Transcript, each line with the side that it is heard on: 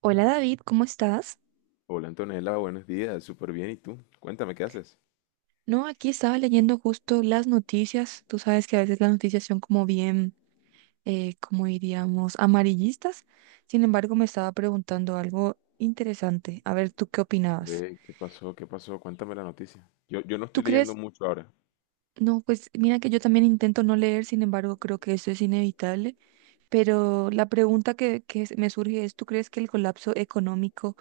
right: Hola David, ¿cómo estás?
left: Hola Antonella, buenos días, súper bien. ¿Y tú? Cuéntame, ¿qué haces?
right: No, aquí estaba leyendo justo las noticias. Tú sabes que a veces las noticias son como bien, como diríamos, amarillistas. Sin embargo, me estaba preguntando algo interesante. A ver, ¿tú qué opinabas?
left: Ve, ¿qué pasó? ¿Qué pasó? Cuéntame la noticia. Yo no
right: ¿Tú
left: estoy leyendo
right: crees?
left: mucho ahora.
right: No, pues mira que yo también intento no leer, sin embargo, creo que eso es inevitable. Pero la pregunta que me surge es, ¿tú crees que el colapso económico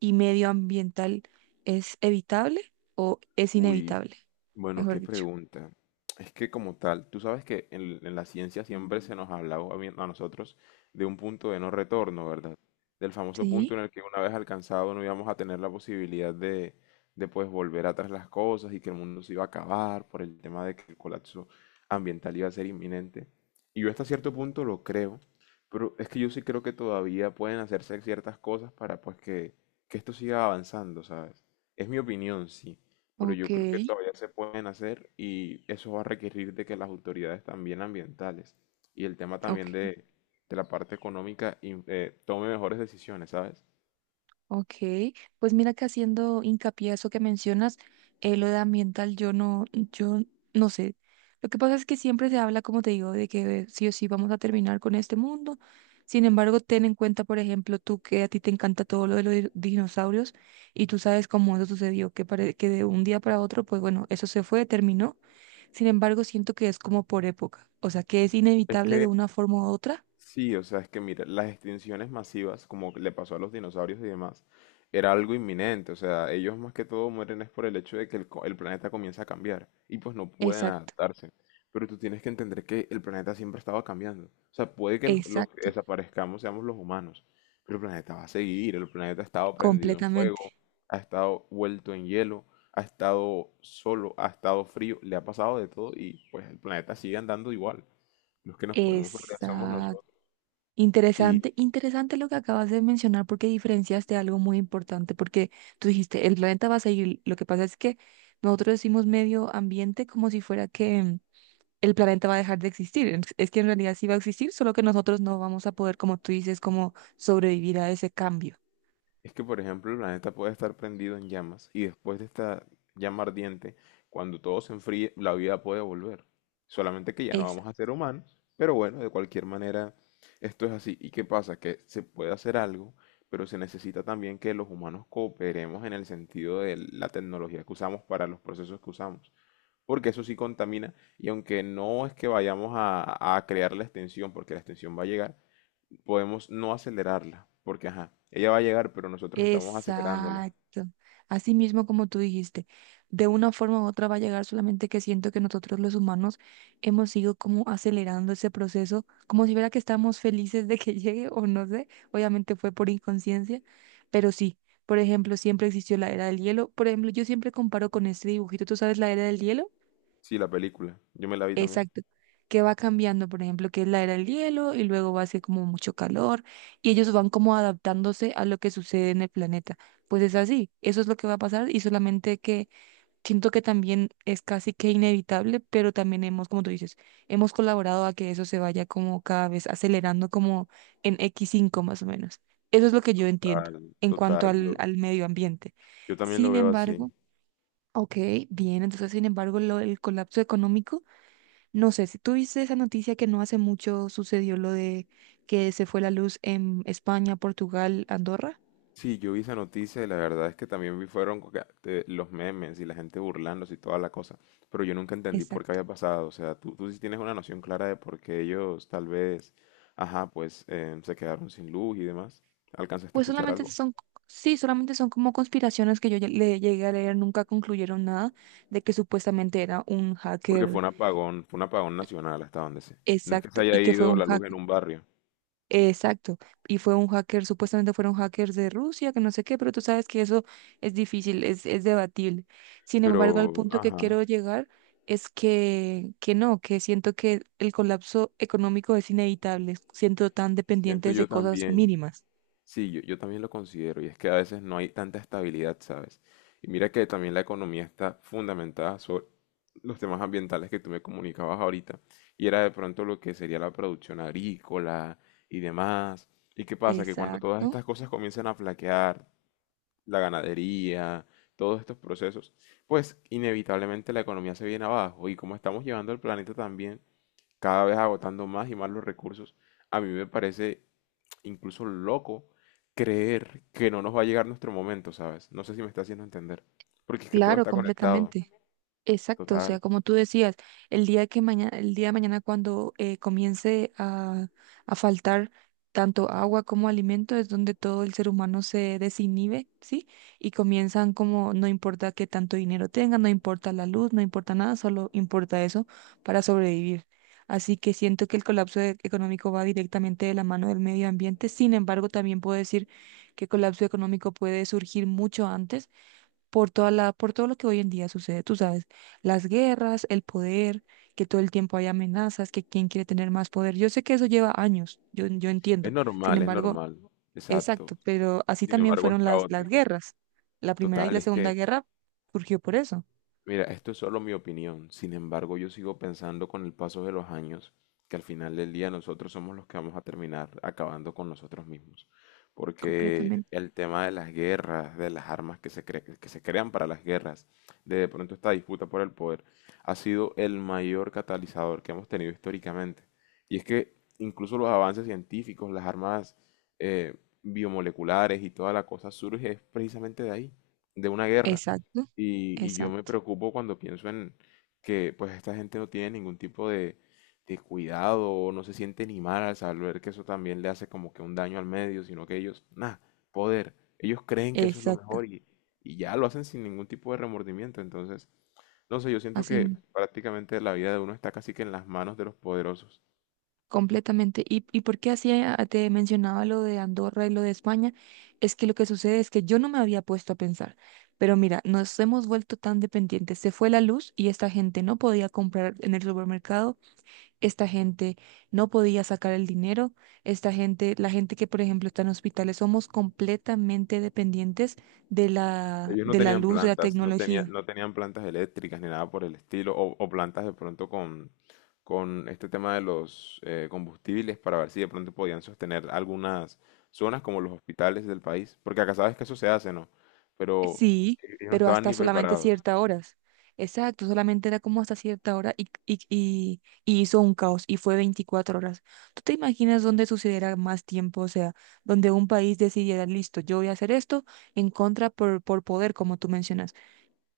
right: y medioambiental es evitable o es
left: Uy,
right: inevitable?
left: Bueno,
right: Mejor
left: qué
right: dicho.
left: pregunta. Es que como tal, tú sabes que en la ciencia siempre se nos ha hablado a, a nosotros de un punto de no retorno, ¿verdad? Del famoso punto
right: Sí.
left: en el que una vez alcanzado no íbamos a tener la posibilidad de pues volver atrás las cosas y que el mundo se iba a acabar por el tema de que el colapso ambiental iba a ser inminente. Y yo hasta cierto punto lo creo, pero es que yo sí creo que todavía pueden hacerse ciertas cosas para pues que esto siga avanzando, ¿sabes? Es mi opinión, sí, pero
right: Ok,
left: yo creo que todavía se pueden hacer y eso va a requerir de que las autoridades también ambientales y el tema también
right: ok,
left: de la parte económica tome mejores decisiones, ¿sabes?
right: ok. Pues mira que haciendo hincapié a eso que mencionas, lo de ambiental, yo no sé. Lo que pasa es que siempre se habla, como te digo, de que sí o sí vamos a terminar con este mundo. Sin embargo, ten en cuenta, por ejemplo, tú que a ti te encanta todo lo de los dinosaurios y tú sabes cómo eso sucedió, que de un día para otro, pues bueno, eso se fue, terminó. Sin embargo, siento que es como por época, o sea, que es
left: Es
right: inevitable de
left: que
right: una forma u otra.
left: sí, o sea, es que mira, las extinciones masivas, como le pasó a los dinosaurios y demás, era algo inminente. O sea, ellos más que todo mueren es por el hecho de que el planeta comienza a cambiar y pues no pueden
right: Exacto,
left: adaptarse. Pero tú tienes que entender que el planeta siempre estaba cambiando. O sea, puede que los que
right: exacto,
left: desaparezcamos seamos los humanos, pero el planeta va a seguir. El planeta ha estado prendido en
right: completamente.
left: fuego, ha estado vuelto en hielo, ha estado solo, ha estado frío, le ha pasado de todo y pues el planeta sigue andando igual. Los que nos podemos perder somos
right: Exacto.
left: nosotros. Y
right: Interesante, interesante lo que acabas de mencionar porque diferenciaste algo muy importante, porque tú dijiste, el planeta va a seguir, lo que pasa es que nosotros decimos medio ambiente como si fuera que el planeta va a dejar de existir, es que en realidad sí va a existir, solo que nosotros no vamos a poder, como tú dices, como sobrevivir a ese cambio.
left: es que, por ejemplo, el planeta puede estar prendido en llamas y después de esta llama ardiente, cuando todo se enfríe, la vida puede volver. Solamente que ya no vamos a ser humanos, pero bueno, de cualquier manera, esto es así. ¿Y qué pasa? Que se puede hacer algo, pero se necesita también que los humanos cooperemos en el sentido de la tecnología que usamos para los procesos que usamos. Porque eso sí contamina y aunque no es que vayamos a crear la extensión, porque la extensión va a llegar, podemos no acelerarla, porque ajá, ella va a llegar, pero nosotros estamos acelerándola.
right: Exacto. Así mismo como tú dijiste, de una forma u otra va a llegar, solamente que siento que nosotros los humanos hemos ido como acelerando ese proceso, como si fuera que estamos felices de que llegue o no sé, obviamente fue por inconsciencia, pero sí, por ejemplo, siempre existió la era del hielo. Por ejemplo, yo siempre comparo con este dibujito, ¿tú sabes la era del hielo?
left: Sí, la película, yo me la vi también.
right: Exacto, que va cambiando, por ejemplo, que es la era del hielo y luego va a ser como mucho calor y ellos van como adaptándose a lo que sucede en el planeta. Pues es así, eso es lo que va a pasar y solamente que siento que también es casi que inevitable, pero también hemos, como tú dices, hemos colaborado a que eso se vaya como cada vez acelerando como en x cinco más o menos. Eso es lo que yo entiendo
left: Total,
right: en cuanto
left: total,
right: al,
left: yo,
right: al medio ambiente.
left: yo también lo
right: Sin
left: veo
right: embargo,
left: así.
right: ok, bien, entonces sin embargo el colapso económico. No sé, si tú viste esa noticia que no hace mucho sucedió lo de que se fue la luz en España, Portugal, Andorra.
left: Sí, yo vi esa noticia y la verdad es que también vi fueron que, los memes y la gente burlándose y toda la cosa, pero yo nunca entendí por qué
right: Exacto.
left: había pasado. O sea, tú sí tienes una noción clara de por qué ellos tal vez, ajá, pues se quedaron sin luz y demás. ¿Alcanzaste a
right: Pues
left: escuchar algo?
right: sí, solamente son como conspiraciones que yo ya le llegué a leer, nunca concluyeron nada de que supuestamente era un
left: Porque
right: hacker.
left: fue un apagón nacional hasta donde sé. No es que
right: Exacto.
left: se haya
right: Y que fue
left: ido
right: un
left: la luz en
right: hacker.
left: un barrio.
right: Exacto. Y fue un hacker, supuestamente fueron hackers de Rusia, que no sé qué, pero tú sabes que eso es difícil, es debatible. Sin embargo, al
left: Pero,
right: punto que
left: ajá,
right: quiero llegar es que no, que siento que el colapso económico es inevitable, siento tan
left: siento
right: dependientes de
left: yo
right: cosas
left: también,
right: mínimas.
left: sí, yo también lo considero, y es que a veces no hay tanta estabilidad, ¿sabes? Y mira que también la economía está fundamentada sobre los temas ambientales que tú me comunicabas ahorita, y era de pronto lo que sería la producción agrícola y demás. ¿Y qué pasa? Que cuando todas
right: Exacto.
left: estas cosas comienzan a flaquear, la ganadería, todos estos procesos, pues inevitablemente la economía se viene abajo, y como estamos llevando el planeta también, cada vez agotando más y más los recursos. A mí me parece incluso loco creer que no nos va a llegar nuestro momento, ¿sabes? No sé si me está haciendo entender, porque es que todo
right: Claro,
left: está conectado,
right: completamente. Exacto, o sea,
left: total.
right: como tú decías, el día de mañana cuando comience a faltar tanto agua como alimento, es donde todo el ser humano se desinhibe, ¿sí? Y comienzan como, no importa qué tanto dinero tengan, no importa la luz, no importa nada, solo importa eso para sobrevivir. Así que siento que el colapso económico va directamente de la mano del medio ambiente. Sin embargo, también puedo decir que el colapso económico puede surgir mucho antes por todo lo que hoy en día sucede, tú sabes, las guerras, el poder, que todo el tiempo hay amenazas, que quién quiere tener más poder. Yo sé que eso lleva años, yo entiendo. Sin
left: Es
right: embargo,
left: normal, exacto.
right: exacto, pero así
left: Sin
right: también
left: embargo, es
right: fueron las
left: caótico.
right: guerras. La primera y
left: Total,
right: la
left: es
right: segunda
left: que
right: guerra surgió por eso,
left: mira, esto es solo mi opinión. Sin embargo, yo sigo pensando con el paso de los años que al final del día nosotros somos los que vamos a terminar acabando con nosotros mismos. Porque
right: completamente.
left: el tema de las guerras, de las armas que que se crean para las guerras, de pronto esta disputa por el poder, ha sido el mayor catalizador que hemos tenido históricamente. Y es que incluso los avances científicos, las armas eh, biomoleculares y toda la cosa surge precisamente de ahí, de una guerra.
right: Exacto,
left: Y yo me
right: exacto,
left: preocupo cuando pienso en que pues esta gente no tiene ningún tipo de cuidado o no se siente ni mal al saber que eso también le hace como que un daño al medio, sino que ellos, nada, poder, ellos creen que eso es lo
right: exacto.
left: mejor y ya lo hacen sin ningún tipo de remordimiento. Entonces, no sé, yo siento que
right: Así.
left: prácticamente la vida de uno está casi que en las manos de los poderosos.
right: Completamente. ¿Y por qué te mencionaba lo de Andorra y lo de España? Es que lo que sucede es que yo no me había puesto a pensar, pero mira, nos hemos vuelto tan dependientes. Se fue la luz y esta gente no podía comprar en el supermercado, esta gente no podía sacar el dinero, la gente que por ejemplo está en hospitales, somos completamente dependientes
left: Ellos no
right: de la
left: tenían
right: luz, de la
left: plantas,
right: tecnología.
left: no tenían plantas eléctricas ni nada por el estilo, o plantas de pronto con este tema de los combustibles para ver si de pronto podían sostener algunas zonas como los hospitales del país, porque acá sabes que eso se hace, ¿no? Pero
right: Sí,
left: ellos no
right: pero
left: estaban
right: hasta
left: ni
right: solamente
left: preparados.
right: ciertas horas. Exacto, solamente era como hasta cierta hora y hizo un caos y fue 24 horas. ¿Tú te imaginas dónde sucediera más tiempo? O sea, donde un país decidiera, listo, yo voy a hacer esto en contra por poder, como tú mencionas.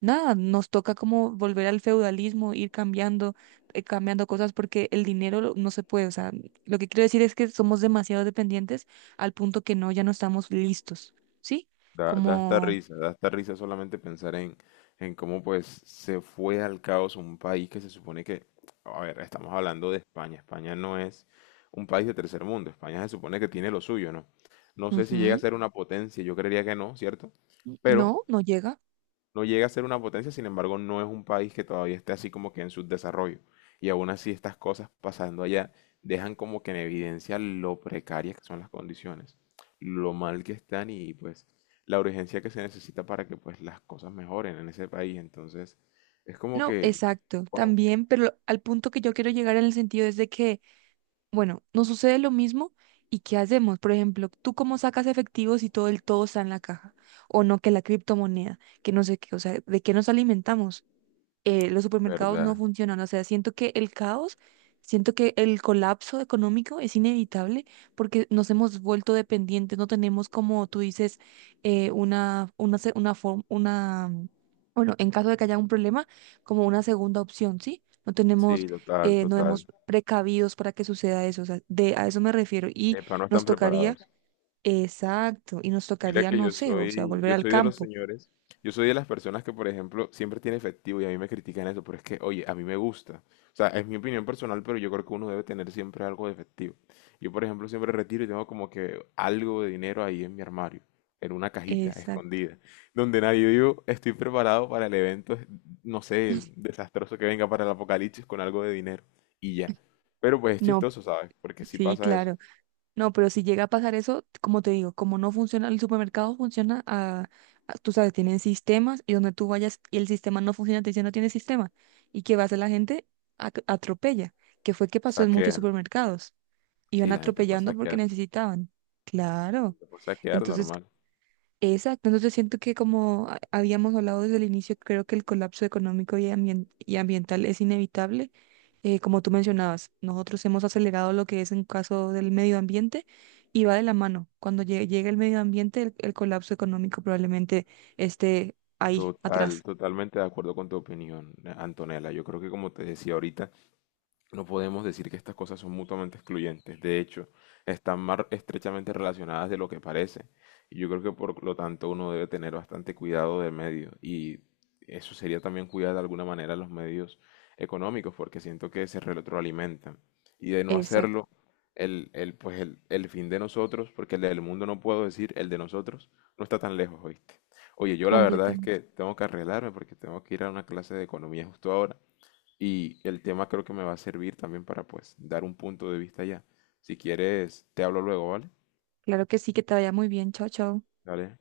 right: Nada, nos toca como volver al feudalismo, ir cambiando cosas porque el dinero no se puede. O sea, lo que quiero decir es que somos demasiado dependientes al punto que no, ya no estamos listos, ¿sí?
left: Da,
right: Como.
left: da hasta risa solamente pensar en cómo pues se fue al caos un país que se supone que, a ver, estamos hablando de España. España no es un país de tercer mundo. España se supone que tiene lo suyo, ¿no? No sé si llega a
right: Ujú.
left: ser una potencia, yo creería que no, ¿cierto? Pero
right: No, no llega.
left: no llega a ser una potencia, sin embargo, no es un país que todavía esté así como que en subdesarrollo. Y aún así estas cosas pasando allá dejan como que en evidencia lo precarias que son las condiciones, lo mal que están y pues la urgencia que se necesita para que pues las cosas mejoren en ese país. Entonces, es como
right: No,
left: que,
right: exacto,
left: wow,
right: también, pero al punto que yo quiero llegar en el sentido es de que, bueno, nos sucede lo mismo y ¿qué hacemos? Por ejemplo, ¿tú cómo sacas efectivos si todo está en la caja? O no, que la criptomoneda, que no sé qué, o sea, ¿de qué nos alimentamos? Los supermercados no
left: ¿verdad?
right: funcionan. O sea, siento que el colapso económico es inevitable porque nos hemos vuelto dependientes, no tenemos, como tú dices, una forma, bueno, en caso de que haya un problema, como una segunda opción, ¿sí? No tenemos,
left: Sí, total,
right: no hemos
left: total.
right: precavidos para que suceda eso. O sea, a eso me refiero. Y
left: Epa, no
right: nos
left: están
right: tocaría,
left: preparados.
right: exacto, y nos
left: Mira
right: tocaría,
left: que
right: no sé, o sea, volver
left: yo
right: al
left: soy de los
right: campo.
left: señores, yo soy de las personas que, por ejemplo, siempre tiene efectivo y a mí me critican eso, pero es que, oye, a mí me gusta. O sea, es mi opinión personal, pero yo creo que uno debe tener siempre algo de efectivo. Yo, por ejemplo, siempre retiro y tengo como que algo de dinero ahí en mi armario, en una cajita
right: Exacto.
left: escondida, donde nadie digo estoy preparado para el evento, no sé, el desastroso que venga para el apocalipsis con algo de dinero y ya. Pero pues es
right: No,
left: chistoso, ¿sabes? Porque sí
right: sí,
left: pasa eso. O
right: claro. No, pero si llega a pasar eso, como te digo, como no funciona, el supermercado funciona tú sabes, tienen sistemas y donde tú vayas y el sistema no funciona, te dicen no tiene sistema. ¿Y qué va a hacer la gente? Atropella, que fue que pasó
left: sea
right: en muchos
left: que,
right: supermercados. Iban
left: sí, la
right: atropellando porque necesitaban. Claro.
left: gente puede saquear
right: Entonces.
left: normal.
right: Exacto. Entonces siento que como habíamos hablado desde el inicio, creo que el colapso económico y ambiental es inevitable. Como tú mencionabas, nosotros hemos acelerado lo que es en caso del medio ambiente y va de la mano. Cuando llegue el medio ambiente, el colapso económico probablemente esté ahí,
left: Total,
right: atrás.
left: totalmente de acuerdo con tu opinión, Antonella. Yo creo que como te decía ahorita, no podemos decir que estas cosas son mutuamente excluyentes. De hecho, están más estrechamente relacionadas de lo que parece. Y yo creo que por lo tanto uno debe tener bastante cuidado de medios. Y eso sería también cuidar de alguna manera los medios económicos, porque siento que se retroalimentan. Y de no
right: Exacto,
left: hacerlo, el fin de nosotros, porque el del mundo no puedo decir, el de nosotros, no está tan lejos, ¿oíste? Oye, yo la verdad es
right: completamente.
left: que tengo que arreglarme porque tengo que ir a una clase de economía justo ahora. Y el tema creo que me va a servir también para pues dar un punto de vista ya. Si quieres, te hablo luego, ¿vale?
right: Claro que sí, que te vaya muy bien. Chao, chao.
left: Dale.